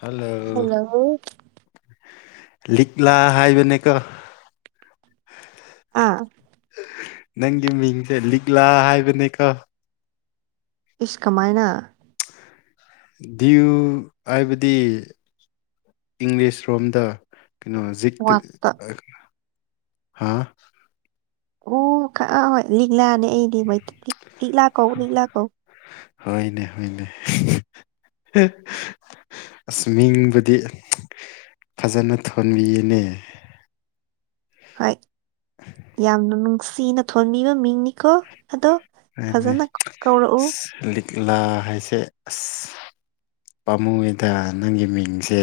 Hello ꯂꯤꯛꯂꯥ ꯍꯥꯏꯕꯅꯦꯀꯣ ꯑꯥ ꯅꯪꯒꯤ ꯃꯤꯡꯖꯦ ꯂꯤꯛꯂꯥ ꯍꯥꯏꯕꯅꯦꯀꯣ ꯏꯁ ꯀꯃꯥꯏꯅ ꯗꯤꯌꯨ ꯍꯥꯏꯕꯗꯤ ꯏꯪꯂꯤꯁ ꯔꯣꯝꯗ ꯀꯩꯅꯣ ꯖꯤꯛꯇ ꯋꯥꯠꯇ ꯑ ꯍꯥꯥ ꯑꯣ ꯈ ꯑꯥ ꯂꯤꯛꯂꯥꯅꯦ ꯑꯩꯗꯤ ꯃꯩꯇꯩ ꯂꯤꯛꯂꯥ ꯀꯧ ꯂꯤꯛꯂꯥ ꯀꯧ ꯍꯣꯏꯅꯦ ꯍꯣꯏꯅꯦ ꯑꯁ ꯃꯤꯡꯕꯨꯗꯤ ꯐꯖꯅ ꯊꯣꯟꯕꯤꯌꯦꯅꯦ ꯍꯣꯏ ꯌꯥꯝꯅ ꯅꯨꯡꯁꯤꯅ ꯊꯣꯟꯕꯤꯕ ꯃꯤꯡꯅꯤꯀꯣ ꯑꯗꯣ [unintelligible] ꯐꯖꯅ ꯀꯧꯔꯛꯎ ꯑꯁ ꯂꯤꯛꯂꯥ ꯍꯥꯏꯁꯦ ꯑꯁ ꯄꯥꯝꯃꯨꯌꯦꯗ ꯅꯪꯒꯤ ꯃꯤꯡꯁꯦ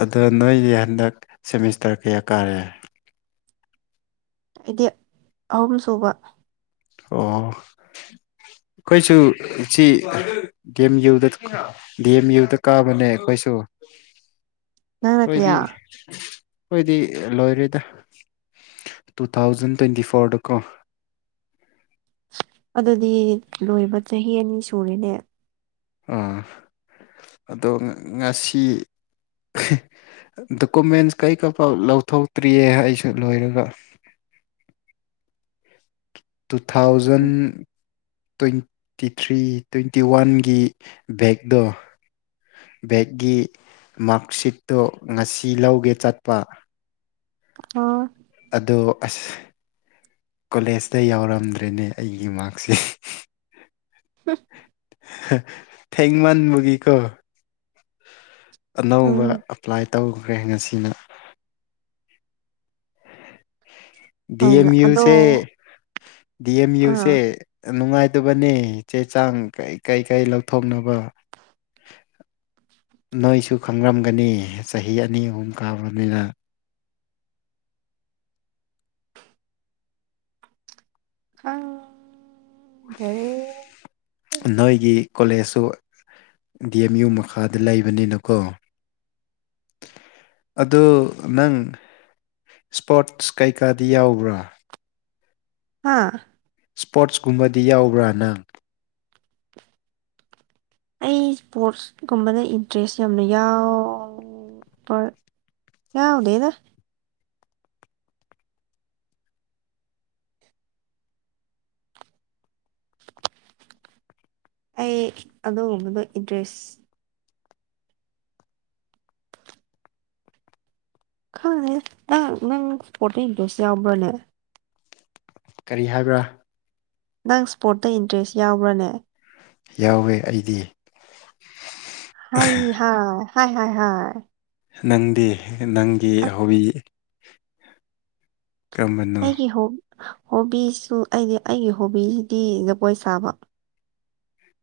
ꯑꯗꯣ ꯅꯣꯏꯗꯤ ꯍꯟꯗꯛ ꯁꯦꯃꯤꯁꯇꯔ ꯀꯌꯥ ꯀꯥꯔꯦ ꯑꯩꯗꯤ ꯑꯍꯨꯝ ꯁꯨꯕ ꯑꯣ ꯑꯩꯈꯣꯏꯁꯨ ꯆꯤ ꯗꯤ ꯑꯦꯝ ꯌꯨꯗ ꯗꯤ ꯑꯦꯝ ꯌꯨꯗ ꯀꯥꯕꯅꯦ ꯑꯩꯈꯣꯏꯁꯨ ꯅꯪꯅ ꯑꯣꯏꯗꯤ ꯀꯌꯥ ꯈꯣꯏꯗꯤ ꯂꯣꯏꯔꯦꯗ ꯇꯨ ꯊꯥꯎꯖꯟ ꯇ꯭ꯋꯦꯟꯇꯤ ꯐꯣꯔꯗ ꯀꯣ ꯑꯗꯨꯗꯤ ꯂꯣꯏꯕ ꯆꯍꯤ ꯑꯅꯤ ꯁꯨꯔꯦꯅꯦ ꯑ ꯑꯗꯣ ꯉꯁꯤ ꯗꯣꯀꯨꯃꯦꯟꯁ ꯀꯩꯀ ꯐꯥꯎ ꯂꯧꯊꯣꯛꯇ꯭ꯔꯤꯌꯦ ꯑꯩꯁꯨ ꯂꯣꯏꯔꯒ two thousand twenty three twenty ꯋꯥꯟꯒꯤ ꯕꯦꯛꯗꯣ ꯕꯦꯛꯒꯤ ꯃꯥꯛꯁꯤꯠꯇꯣ ꯉꯁꯤ ꯂꯧꯒꯦ ꯆꯠꯄ ꯑ ꯑꯗꯣ ꯑꯁ ꯀꯣꯂꯦꯖꯇ ꯌꯥꯎꯔꯝꯗ꯭ꯔꯦꯅꯦ ꯑꯩꯒꯤ ꯃꯥꯛꯁꯤꯠ [unintelligible] ꯊꯦꯡꯃꯟꯕꯒꯤꯀꯣ ꯑꯅꯧꯕ ꯎꯝ ꯑꯦꯄ꯭ꯂꯥꯏ ꯇꯧꯈ꯭ꯔꯦ ꯉꯁꯤꯅ ꯗꯤ ꯍꯣꯏ ꯑꯦꯝ ꯑꯗꯣ ꯌꯨꯁꯦ ꯗꯤ ꯑꯦꯝ ꯌꯨꯁꯦ ꯑꯥ ꯅꯨꯡꯉꯥꯏꯇꯕꯅꯦ ꯆꯦ ꯆꯥꯡ ꯀꯩ ꯀꯩ ꯀꯩ ꯂꯧꯊꯣꯛꯅꯕ ꯅꯣꯏꯁꯨ ꯈꯪꯔꯝꯒꯅꯤ ꯆꯍꯤ ꯑꯅꯤ ꯑꯍꯨꯝ ꯀꯥꯕꯅꯤꯅ ꯈꯪ ꯅꯣꯏꯒꯤ ꯀꯣꯂꯦꯖꯁꯨ ꯗꯤ ꯑꯦꯝ ꯌꯨ ꯃꯈꯥꯗ ꯂꯩꯕꯅꯤꯅꯀꯣ ꯑꯗꯣ ꯅꯪ ꯁ꯭ꯄꯣꯔꯠꯁ ꯀꯩꯀꯥꯗꯤ ꯌꯥꯎꯕ꯭ꯔꯥ ꯍꯥꯥ ꯁ꯭ꯄꯣꯔꯠꯁ ꯀꯨꯝꯕꯗꯤ ꯌꯥꯎꯕ꯭ꯔꯥ ꯅꯪ ꯑꯩ ꯁ꯭ꯄꯣꯔꯠꯁꯀꯨꯝꯕꯗ ꯏꯟꯇꯔꯦꯁ ꯌꯥꯝꯅ ꯌꯥꯎ ꯕ ꯌꯥꯎꯗꯦꯗ ꯑꯩ ꯑꯗꯨꯒꯨꯝꯕꯗꯣ ꯏꯟꯇ꯭ꯔꯦꯁ ꯈꯪꯗꯦꯗ ꯅꯪ ꯅꯪ ꯁ꯭ꯄꯣꯔꯠꯁꯇ ꯏꯟꯇꯔꯦꯁ ꯌꯥꯎꯕ꯭ꯔꯅꯦ ꯀꯔꯤ ꯍꯥꯏꯕ꯭ꯔꯥ ꯅꯪ ꯁ꯭ꯄꯣꯔꯠꯇ ꯏꯟꯇꯔꯦꯁ ꯌꯥꯎꯕ꯭ꯔꯅꯦ ꯌꯥꯎꯋꯦ ꯑꯩꯗꯤ ꯍꯩ ꯍꯥ ꯍꯥꯏ ꯍ ꯍꯥꯏ ꯅꯪꯗꯤ ꯅꯪꯒꯤ ꯑꯁ ꯍꯣꯕꯤ ꯀꯔꯝꯕꯅꯣ ꯑꯩꯒꯤ ꯍꯣ ꯍꯣꯕꯤꯁꯨ ꯑꯩꯗꯤ ꯑꯩꯒꯤ ꯍꯣꯕꯤꯁꯤꯗꯤ ꯖꯒꯣꯏ ꯁꯥꯕ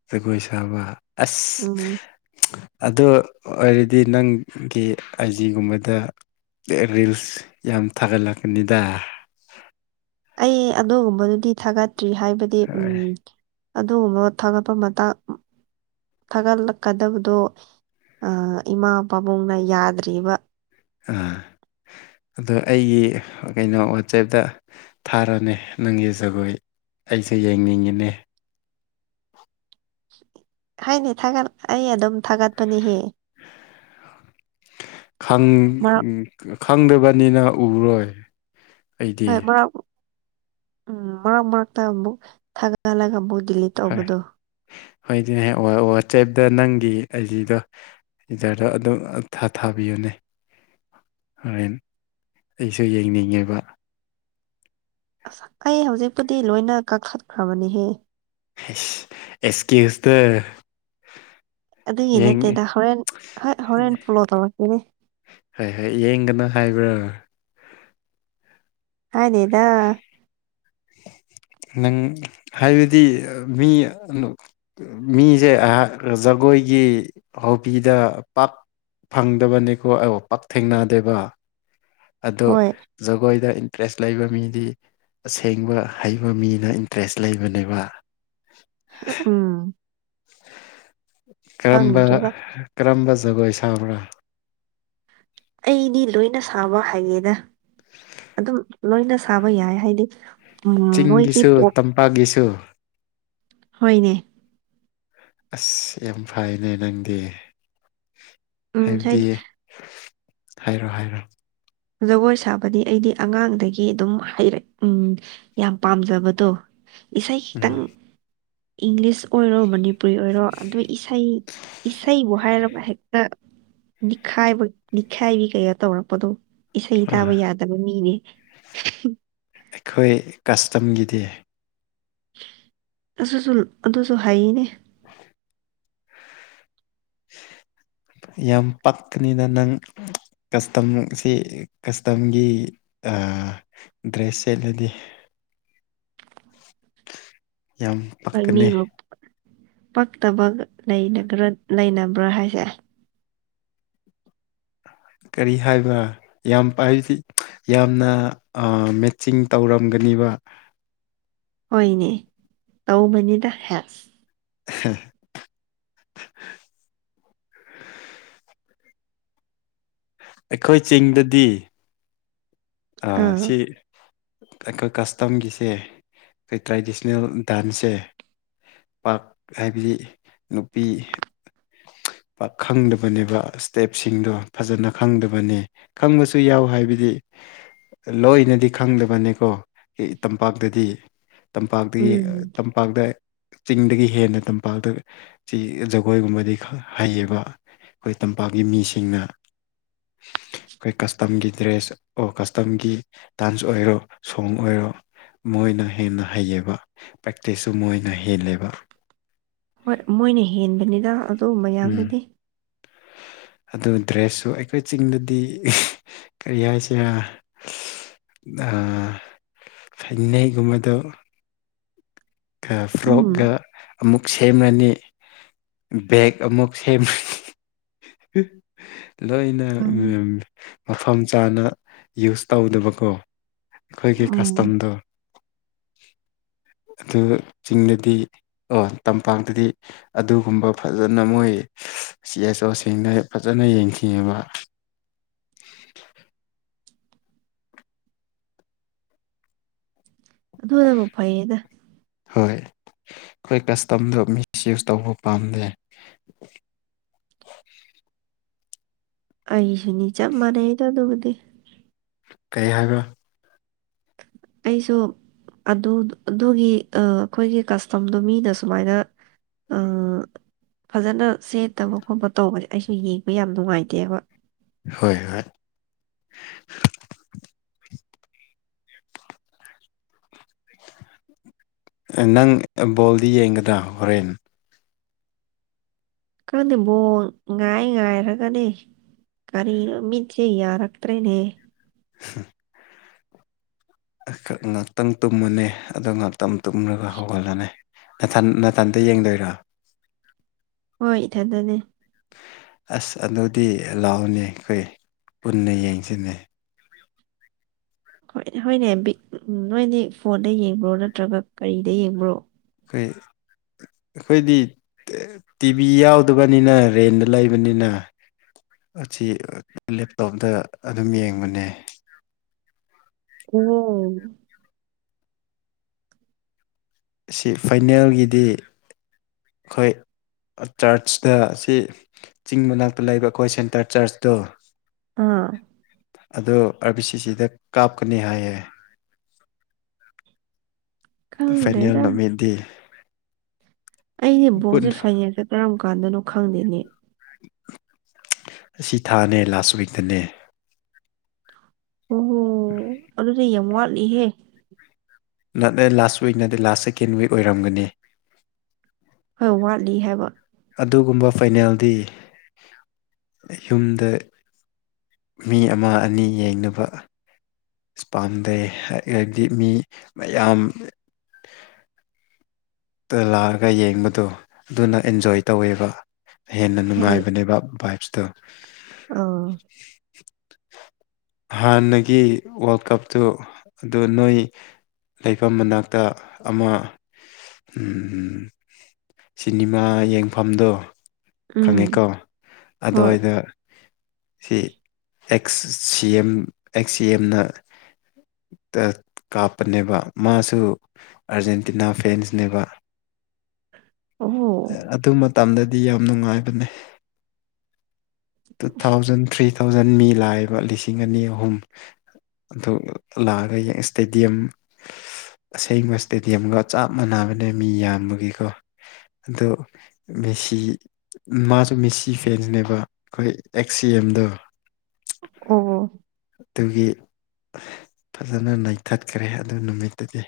ꯖꯒꯣꯏ ꯁꯥꯕ ꯑꯁ ꯎꯝ ꯑꯗꯨ ꯑꯣꯏꯔꯗꯤ ꯅꯪꯒꯤ ꯑꯥꯏꯖꯤꯒꯨꯝꯕꯗ ꯇꯦ ꯔꯤꯜꯁ ꯌꯥꯝ ꯊꯥꯒꯠꯂꯛꯀꯅꯤꯗ ꯑꯩ ꯑꯗꯨꯒꯨꯝꯕꯗꯨꯗꯤ ꯊꯥꯒꯠꯇ꯭ꯔꯤ ꯍꯥꯏꯕꯗꯤ ꯎꯝ ꯑꯥ ꯑꯗꯨꯒꯨꯝꯕ ꯊꯥꯒꯠꯄ ꯃꯇꯥꯡ ꯊꯥꯒꯠꯂꯛꯀꯗꯕꯗꯣ ꯑ ꯏꯃꯥ ꯄꯥꯕꯨꯡꯅ ꯌꯥꯗ꯭ꯔꯤꯕ ꯑ ꯑꯗꯣ ꯑꯩꯒꯤ ꯀꯩꯅꯣ ꯋꯥꯆꯦꯞꯇ ꯊꯥꯔꯣꯅꯦ ꯅꯪꯒꯤ ꯖꯒꯣꯏ ꯑꯩꯁꯦ ꯌꯦꯡꯅꯤꯡꯉꯤꯅꯦ ꯍꯥꯏꯅꯤ ꯊꯥꯒꯠ ꯑꯩ ꯑꯗꯨꯝ ꯊꯥꯒꯠꯄꯅꯤꯍꯦ ꯈꯪ ꯃꯔꯛ ꯎꯝ ꯈꯪꯗꯕꯅꯤꯅ ꯎꯔꯣꯏ ꯑꯩꯗꯤ ꯍꯣꯏ ꯃꯔꯛ ꯎꯝ ꯃꯔꯛ ꯃꯔꯛꯇ ꯑꯃꯨꯛ ꯊꯥꯒꯠꯂꯒ ꯑꯃꯨꯛ ꯗꯤꯂꯤꯠ ꯍꯣꯏ ꯇꯧꯕꯗꯣ ꯍꯣꯏꯗꯤꯍꯦ ꯑꯣ ꯑꯣ ꯋꯥꯆꯦꯞꯗ ꯅꯪꯒꯤ ꯑꯥꯢꯖꯤꯗꯣ ꯍꯤꯗꯔꯗꯣ ꯑꯗꯨꯝ ꯊꯥ ꯊꯥꯕꯤꯌꯨꯅꯦ ꯍꯣꯔꯦꯟ ꯑꯩꯁꯨ ꯌꯦꯡꯅꯤꯡꯉꯤꯕ ꯑꯁ ꯑꯩ ꯍꯧꯖꯤꯛꯄꯨꯗꯤ ꯂꯣꯏꯅ ꯀꯛꯈꯠꯈ꯭ꯔꯕꯅꯤꯍꯦ ꯍꯦꯁ ꯑꯦꯁꯀꯤꯌꯨꯁꯇ ꯑꯗꯨꯒꯤ ꯅꯠꯇꯦꯗ ꯍꯣꯔꯦꯟ ꯍꯣꯏ ꯍꯣꯔꯦꯟ ꯐꯣꯂꯣ ꯇꯧꯔꯛꯀꯦꯅꯦ ꯍꯣꯏ ꯍꯣꯏ ꯌꯦꯡꯒꯅꯨ ꯍꯥꯏꯕ꯭ꯔꯣ ꯍꯥꯏꯗꯦꯗ ꯅꯪ ꯍꯥꯏꯕꯗꯤ ꯃꯤ ꯃꯤꯁꯦ ꯑꯩꯍꯥꯛ ꯖꯒꯣꯏꯒꯤ ꯍꯣꯕꯤꯗ ꯄꯥꯛ ꯐꯪꯗꯕꯅꯤꯀꯣ ꯑꯧ ꯄꯥꯛ ꯊꯦꯡꯅꯗꯦꯕ ꯑꯗꯣ ꯍꯣꯏ ꯖꯒꯣꯏꯗ ꯏꯟꯇꯔꯦꯁ ꯂꯩꯕ ꯃꯤꯗꯤ ꯊꯦꯡꯕ ꯍꯩꯕ ꯃꯤꯅ ꯏꯟꯇꯔꯦꯁ ꯂꯩꯕꯅꯦꯕ ꯎꯝ ꯀꯔꯝꯕ ꯈꯪꯗ꯭ꯔꯦꯗ ꯀꯔꯝꯕ ꯖꯒꯣꯏ ꯁꯥꯕ꯭ꯔꯥ ꯑꯩꯗꯤ ꯂꯣꯏꯅ ꯁꯥꯕ ꯍꯩꯌꯦꯗ ꯑꯗꯨꯝ ꯂꯣꯏꯅ ꯁꯥꯕ ꯌꯥꯏ ꯍꯥꯏꯗꯤ ꯎꯝ ꯃꯣꯏꯒꯤ ꯄꯣꯞ ꯄꯒꯤꯁꯨ ꯍꯣꯏꯅꯦ ꯑꯁ ꯌꯥꯝ ꯐꯩꯅꯦ ꯅꯪꯗꯤ ꯎꯝ ꯍꯥꯏꯕꯗꯤ ꯍꯥꯏꯗꯤ ꯍꯥꯏꯔꯣ ꯍꯥꯏꯔꯣ ꯖꯒꯣꯏ ꯁꯥꯕꯗꯤ ꯑꯩꯗꯤ ꯑꯉꯥꯡꯗꯒꯤ ꯑꯗꯨꯝ ꯍꯩꯔꯛ ꯎꯝ ꯌꯥꯝ ꯄꯥꯝꯖꯕꯗꯣ ꯏꯁꯩ ꯈꯤꯇꯪ ꯎꯝ ꯏꯪꯂꯤꯁ ꯑꯣꯏꯔꯣ ꯃꯅꯤ ꯄꯨꯨꯔꯤ ꯑꯣꯏꯔꯣ ꯑꯗꯨ ꯏꯁꯩ ꯏꯁꯩꯕꯨ ꯍꯥꯏꯔꯕ ꯍꯦꯛꯇꯥ ꯅꯤꯛꯈꯥꯏꯕ ꯅꯤꯛꯈꯥꯏꯕꯤ ꯀꯌꯥ ꯇꯧꯔꯛꯄꯗꯣ ꯏꯁꯩ ꯇꯥꯕ ꯑꯥ ꯌꯥꯗꯕ ꯃꯤꯅꯦ ꯑꯩꯈꯣꯏ ꯀꯁꯇꯝꯒꯤꯗꯤ ꯑꯗꯨꯁꯨ ꯑꯗꯨꯁꯨ ꯍꯩꯅꯦ [inaudible] ꯌꯥꯝ ꯄꯛꯀꯅꯤꯅ ꯅꯪ ꯀꯁꯇꯝꯁꯤ ꯀꯁꯇꯝꯒꯤ ꯑꯥ ꯗ꯭ꯔꯦꯁ ꯁꯦꯠꯂꯗꯤ ꯌꯥꯝ ꯍꯣꯏ ꯄꯛꯀꯅꯤ ꯃꯤꯕꯨ ꯄꯛꯇꯕ [unintelligible] ꯂꯩꯅꯕ꯭ꯔꯥ ꯍꯥꯏꯁꯦ ꯀꯔꯤ ꯍꯥꯏꯕ ꯌꯥꯝ [unintelligible] ꯌꯥꯝꯅ ꯑꯥ ꯃꯦꯠꯆꯤꯡ ꯇꯧꯔꯝꯒꯅꯤꯕ ꯍꯣꯏꯅꯦ ꯇꯧꯕꯅꯤꯗ ꯍꯦꯁ [unintelligible] ꯑꯩꯈꯣꯏ ꯆꯤꯡꯗꯗꯤ ꯑꯥ ꯁꯤ ꯑꯩꯈꯣꯏ ꯀꯁꯇꯝꯒꯤꯁꯦ ꯇ꯭ꯔꯦꯗꯤꯁꯅꯦꯜ ꯗꯥꯟꯁꯁꯦ ꯄꯥꯛ ꯍꯥꯏꯕꯗꯤ ꯅꯨꯄꯤ ꯈꯪꯗꯕꯅꯦꯕ ꯏꯁꯇꯦꯞꯁꯤꯡꯗꯣ ꯐꯖꯅ ꯈꯪꯗꯕꯅꯤ ꯈꯪꯕꯁꯨ ꯌꯥꯎ ꯍꯥꯏꯕꯗꯤ ꯂꯣꯏꯅꯗꯤ ꯈꯪꯗꯕꯅꯤꯀꯣ ꯇꯝꯄꯥꯛꯇꯗꯤ ꯇꯝꯄꯥꯛꯇꯒꯤ ꯎꯝ ꯇꯝ ꯄꯥꯛꯗ ꯆꯤꯡꯗꯒꯤ ꯍꯦꯟꯅ ꯇꯝꯄꯥꯛꯇ ꯁꯤ ꯖꯒꯣꯏꯒꯨꯝꯕꯗꯤ ꯍꯩꯌꯦꯕ ꯑꯩꯈꯣꯏ ꯇꯝꯄꯥꯛꯀꯤ ꯃꯤꯁꯤꯡꯅ ꯑꯩꯈꯣꯏ ꯀꯁꯇꯝꯒꯤ ꯗ꯭ꯔꯦꯁ ꯑꯣ ꯀꯁꯇꯝꯒꯤ ꯗꯥꯟꯁ ꯑꯣꯏꯔꯣ ꯁꯣꯡ ꯑꯣꯏꯔꯣ ꯃꯣꯏꯅ ꯍꯦꯟꯅ ꯍꯩꯌꯦꯕ ꯄ꯭ꯔꯦꯛꯇꯤꯁꯁꯨ ꯃꯣꯏꯅ ꯍꯦꯜꯂꯦꯕ ꯍꯣꯏ ꯃꯣꯏꯅ ꯍꯦꯟꯕꯅꯤꯗ ꯑꯗꯨ ꯎꯝ ꯃꯌꯥꯝꯗꯨꯗꯤ ꯑꯗꯨ ꯗ꯭ꯔꯦꯁꯁꯨ ꯑꯩꯈꯣꯏ ꯆꯤꯡꯗꯗꯤ ꯀꯔꯤ ꯍꯥꯏꯁꯤꯔꯥ ꯅꯥ ꯐꯟꯅꯦꯛꯒꯨꯝꯕꯗꫭ ꯎꯝ ꯐ꯭ꯔꯣꯛꯀ ꯑꯃꯨꯛ ꯁꯦꯝꯃꯅꯤ ꯕꯦꯛ ꯑꯃꯨꯛ ꯁꯦꯝꯃ ꯂꯣꯏꯅ ꯈꯪ ꯎꯝ ꯃꯐꯝ ꯆꯥꯅ ꯌꯨꯁ ꯇꯧꯗꯕꯀꯣ ꯑꯩꯈꯣꯏꯒꯤ ꯎꯝ ꯀꯁꯇꯝꯗꯣ [inaudible] ꯑꯗꯨꯒ ꯆꯤꯡꯗꯗꯤ ꯑꯣ ꯇꯝꯄꯥꯛꯇꯗꯤ ꯑꯗꯨꯒꯨꯝꯕ ꯐꯖꯅ ꯃꯣꯏ ꯁꯤ ꯑꯆ ꯑꯣ [unintelligible] ꯐꯖꯅ ꯌꯦꯡ [unintelligible] ꯑꯗꯨꯅꯕꯨ ꯐꯩꯗ ꯍꯣꯏ ꯑꯩꯈꯣꯏ ꯀꯁꯇꯝꯗꯣ ꯃꯤꯁ ꯌꯨꯁ ꯇꯧꯕ ꯄꯥꯝꯗꯦ ꯑꯩꯁꯨꯅꯤ ꯆꯞ ꯃꯥꯟꯅꯩꯗ ꯑꯗꯨꯕꯨꯗꯤ ꯀꯩ ꯍꯥꯏꯕ ꯑꯩꯁꯨ ꯑꯗꯨ ꯑꯗꯨꯒꯤ ꯑꯥ ꯑꯩꯈꯣꯏꯒꯤ ꯀꯁꯇꯝꯗꯣ ꯃꯤꯅ ꯁꯨꯃꯥꯏꯅ ꯑꯥ ꯐꯖꯅ ꯁꯦꯠꯇꯕ ꯈꯣꯠꯄ ꯇꯧꯕ [unintelligible] ꯑꯩꯁꯨ ꯌꯦꯡꯕ ꯌꯥꯝ ꯅꯨꯡꯉꯥꯏꯇꯦꯕ ꯍꯣꯏ ꯍꯣꯏ ꯑ ꯅꯪ ꯕꯣꯜꯗꯤ ꯌꯦꯡꯒꯗ꯭ꯔꯥ ꯍꯣꯔꯦꯟ ꯈꯪꯗꯦ ꯕꯣꯜ ꯉꯥꯏ ꯉꯥꯏꯔꯒꯅꯤ ꯀꯔꯤ ꯃꯤꯠꯁꯦ ꯌꯥꯔꯛꯇ꯭ꯔꯦꯅꯦ [unintelligible] ꯈꯔ ꯉꯥꯛꯇꯪ ꯇꯨꯝꯃꯨꯅꯦ ꯑꯗꯣ ꯉꯥꯛꯇꯪ ꯇꯨꯝꯂꯒ ꯍꯧꯒꯠꯂꯣꯅꯦ ꯅꯊꯟ ꯅꯊꯟꯇ ꯌꯦꯡꯗꯨꯏꯔꯣ ꯍꯣꯏ ꯏꯊꯟꯗꯅꯦ ꯑꯁ ꯑꯗꯨꯗꯤ ꯂꯥꯎꯅꯤ ꯑꯩꯈꯣꯏ ꯄꯨꯟꯅ ꯌꯦꯡꯁꯤꯅꯦ ꯍꯣꯏ ꯍꯣꯏꯅꯦ ꯕꯤꯠ ꯎꯝ ꯅꯣꯏꯗꯤ ꯐꯣꯟꯗ ꯌꯦꯡꯕ꯭ꯔꯣ ꯅꯠꯇ꯭ꯔꯒ ꯀꯔꯤꯗ ꯌꯦꯡꯕ꯭ꯔꯣ ꯑꯩꯩ ꯑꯩꯈꯣꯏꯗꯤ ꯇꯤꯚꯤ ꯌꯥꯎꯗꯕꯅꯤꯅ ꯔꯦꯟꯗ ꯂꯩꯕꯅꯤꯅ ꯑꯁꯤ ꯂꯦꯞꯇꯣꯞꯇ ꯑꯗꯨꯝ ꯌꯦꯡꯕꯅꯦ [unintelligible] ꯁꯤ ꯐꯥꯏꯅꯦꯜꯒꯤꯗꯤ ꯑꯩꯈꯣꯏ ꯑ ꯆꯔꯆꯇ ꯑꯁꯤ ꯆꯤꯡ ꯃꯅꯥꯛꯇ ꯂꯩꯕ ꯑꯩꯈꯣꯏ ꯁꯦꯟꯇꯔ ꯆꯔꯆꯇꯣ ꯑꯥ ꯑꯗꯣ ꯑꯥꯔ ꯕꯤ ꯁꯤ ꯁꯤꯗ ꯀꯥꯞꯀꯅꯤ ꯍꯥꯏꯌꯦ ꯐꯥꯏꯅꯦꯜ ꯈꯪꯗ꯭ꯔꯦꯗ ꯅꯨꯃꯤꯠꯗꯤ ꯑꯩꯗꯤ ꯄꯨꯟ ꯕꯣꯛꯖꯦ ꯐꯥꯏꯅꯦꯜꯁꯦ ꯀꯔꯝ ꯀꯥꯟꯗꯅꯣ ꯈꯪꯗꯦꯅꯦ ꯁꯤ ꯊꯥꯅꯦ ꯂꯥꯁ ꯋꯤꯛꯇꯅꯦ ꯑꯣꯍꯣ ꯑꯗꯨꯗꯤ ꯌꯥꯝ ꯋꯥꯠꯂꯤꯍꯦ ꯅꯠ ꯂꯦ ꯂꯥꯁ ꯋꯤꯛ ꯅꯠꯇꯦ ꯂꯥꯁ ꯁꯦꯀꯦꯟ ꯋꯤꯛ ꯑꯣꯏꯔꯝꯒꯅꯤ ꯈꯔ ꯋꯥꯠꯂꯤ ꯍꯥꯏꯕ ꯑꯗꯨꯒꯨꯝꯕ ꯐꯥꯏꯅꯦꯜꯗꯤ ꯌꯨꯝꯗ ꯃꯤ ꯑꯃ ꯑꯅꯤ ꯌꯦꯡꯅꯕ ꯏꯁꯄꯥꯟꯗꯦ ꯍ ꯍꯥꯏꯕꯗꯤ ꯃꯤ ꯃꯌꯥꯝ ꯇ ꯂꯥꯛꯑꯒ ꯌꯦꯡꯕꯗꯣ ꯑꯗꯨꯅ ꯑꯦꯟꯖꯣꯏ ꯇꯧꯋꯦꯕ ꯍꯦꯟꯅ ꯅꯨꯡꯉꯥꯏꯕꯅꯦꯕ ꯕꯥꯥꯏꯞꯁꯇꯣ ꯑꯥꯎ ꯍꯥꯟꯅꯒꯤ ꯋꯥꯔꯜ ꯀꯞꯇꯨ ꯑꯗꯨ ꯅꯣꯏ ꯂꯩꯐꯝ ꯃꯅꯥꯛꯇ ꯑꯃ ꯎꯝ ꯁꯤꯅꯤꯃꯥ ꯌꯦꯡꯐꯝꯗꯣ ꯎꯝ ꯈꯪꯉꯤꯀꯣ ꯍꯣꯏ ꯑꯗꯨꯋꯥꯏꯗ ꯁꯤ ꯑꯦꯛꯁ ꯁꯤ ꯑꯦꯝ ꯑꯦꯝ ꯑꯦꯛꯁ ꯁꯤ ꯑꯦꯝꯅ ꯇ ꯀꯥꯞꯄꯅꯦꯕ ꯃꯥꯁꯨ ꯑꯥꯔꯖꯦꯟꯇꯤꯅꯥ ꯐꯦꯟꯁꯅꯦꯕ [inaudible] ꯑ ꯑꯣ ꯑꯗꯨ ꯃꯇꯝꯗꯗꯤ ꯌꯥꯝ ꯅꯨꯡꯉꯥꯏꯕꯅꯦ ꯇꯨ ꯊꯥꯎꯖꯟ ꯊ꯭ꯔꯤ ꯊꯥꯎꯖꯟ ꯃꯤ ꯂꯥꯛꯏꯕ ꯂꯤꯁꯤꯡ ꯑꯅꯤ ꯑꯍꯨꯝ ꯑꯗꯨ ꯂꯥꯛꯑꯒ ꯌꯦꯡ ꯏꯁꯇꯦꯗꯤꯌꯝ ꯑꯁꯦꯡꯕ ꯏꯁꯇꯦꯗꯤꯌꯝꯒ ꯆꯞ ꯃꯥꯟꯅꯕꯅꯦ ꯃꯤ ꯌꯥꯝꯕꯒꯤꯀꯣ ꯑꯗꯣ ꯃꯦꯁꯤ ꯃꯥꯖꯨ ꯃꯦꯁꯤ ꯐꯦꯟꯁꯅꯦꯕ ꯑꯩꯈꯣꯏ ꯑꯦꯛꯁ ꯁꯤ ꯑꯦꯝꯗꯣ ꯑꯣ ꯑꯗꯨꯒꯤ ꯐꯖꯅ ꯅꯩꯊꯠꯈ꯭ꯔꯦ ꯑꯗꯨ ꯅꯨꯃꯤꯠꯇꯨꯗꯤ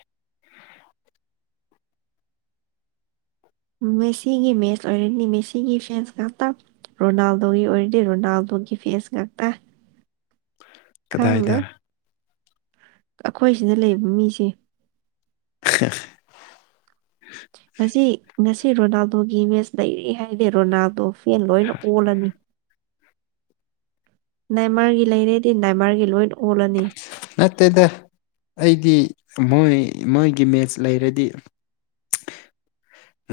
ꯃꯦꯁꯤꯒꯤ ꯃꯦꯠꯁ ꯑꯣꯔꯗꯤ ꯃꯦꯁꯤꯒꯤ ꯐꯦꯟꯁ ꯉꯥꯛꯇ ꯔꯣꯅꯥꯜꯗꯣꯒꯤ ꯑꯣꯏꯔꯗꯤ ꯔꯣꯅꯥꯜꯗꯣꯒꯤ ꯐꯦꯁ ꯉꯥꯛꯇ ꯫ ꯀꯗꯥꯏꯗ? ꯑꯩꯈꯣꯏ ꯁꯤꯗ ꯂꯩꯕ ꯃꯤꯁꯦ ꯫ [unintelligible] ꯉꯁꯤ ꯉꯁꯤ ꯔꯣꯅꯥꯜꯗꯣꯒꯤ ꯃꯦꯠꯁ ꯂꯩꯔꯦ ꯍꯥꯏꯗꯤ ꯔꯣꯅꯥꯜꯗꯣ ꯐꯦꯟ ꯂꯣꯏꯅ ꯑꯣꯜꯂꯅꯤ ꯫ ꯅꯦꯃꯥꯔꯒꯤ ꯂꯩꯔꯦꯗꯤ ꯅꯦꯃꯥꯔꯒꯤ ꯂꯣꯏ ꯑꯣꯜꯂꯅꯤ ꯫ ꯅꯠꯇꯦꯗ ꯑꯩꯗꯤ ꯃꯣꯏ ꯃꯣꯏꯒꯤ ꯃꯦꯠꯆ ꯂꯩꯔꯗꯤ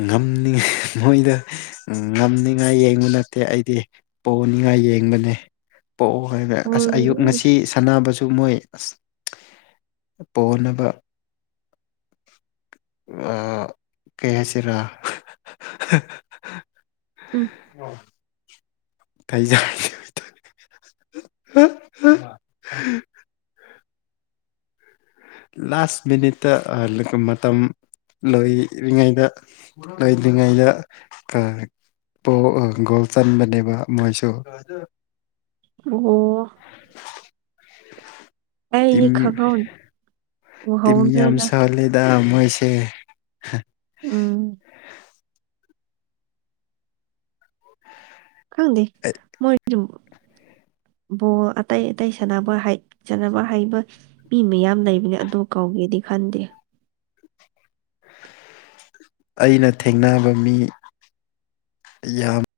ꯉꯝꯅꯤꯡꯉꯥꯏ ꯃꯣꯏꯗ ꯉꯝꯅꯤꯡꯉꯥꯏ ꯌꯦꯡꯕ ꯅꯠꯇꯦ ꯑꯩꯗꯤ ꯫ ꯄꯣꯅꯤꯡꯉꯥꯏ ꯌꯦꯡꯕꯅꯦ ꯄꯣꯑꯣ ꯍꯥꯏꯅ ꯑꯁ ꯑꯌꯨꯛ ꯎꯝ ꯉꯁꯤ ꯁꯥꯟꯅꯕꯁꯨ ꯃꯣꯏ ꯑꯁ ꯄꯣꯍꯟꯅꯕ ꯑꯥ ꯀꯩ ꯍꯥꯏꯁꯤꯔꯥ ꯎꯝ ꯑꯣ [unintelligible] [unintelligible] ꯂꯥꯁ ꯃꯤꯅꯤꯠꯇ ꯑ ꯃꯇꯝ ꯂꯣꯏꯔꯤꯉꯩꯗ ꯂꯩꯗ꯭ꯔꯤꯉꯩꯗ ꯀꯥ ꯄ‌ꯣ ꯑ ꯒꯣꯜ ꯆꯟꯕꯅꯦꯕ ꯃꯣꯏꯁꯨ ꯫ ꯑꯣ [inaudible] ꯑꯩꯗꯤ ꯇꯤꯝ ꯈꯪꯍꯧ ꯇꯤꯝ ꯌꯥꯝ ꯎꯍꯧꯗ꯭ꯔꯦꯗ ꯁꯣꯜꯂꯦꯗ ꯃꯣꯏꯁꯦ ꯫ ꯎꯝ ꯈꯪꯗꯦ ꯃꯣꯏꯗꯨ ꯕꯣꯜ ꯑꯇꯩ ꯑꯇꯩ ꯁꯥꯟꯅꯕ ꯍꯩ ꯁꯥꯟꯅꯕ ꯍꯩꯕ ꯃꯤ ꯃꯌꯥꯝ ꯂꯩꯕꯅꯦ ꯑꯗꯨ ꯀꯧꯒꯦꯗꯤ ꯈꯟꯗꯦ ꯫ ꯑꯩꯅ ꯊꯦꯡꯅꯕ ꯃꯤ ꯌꯥꯝ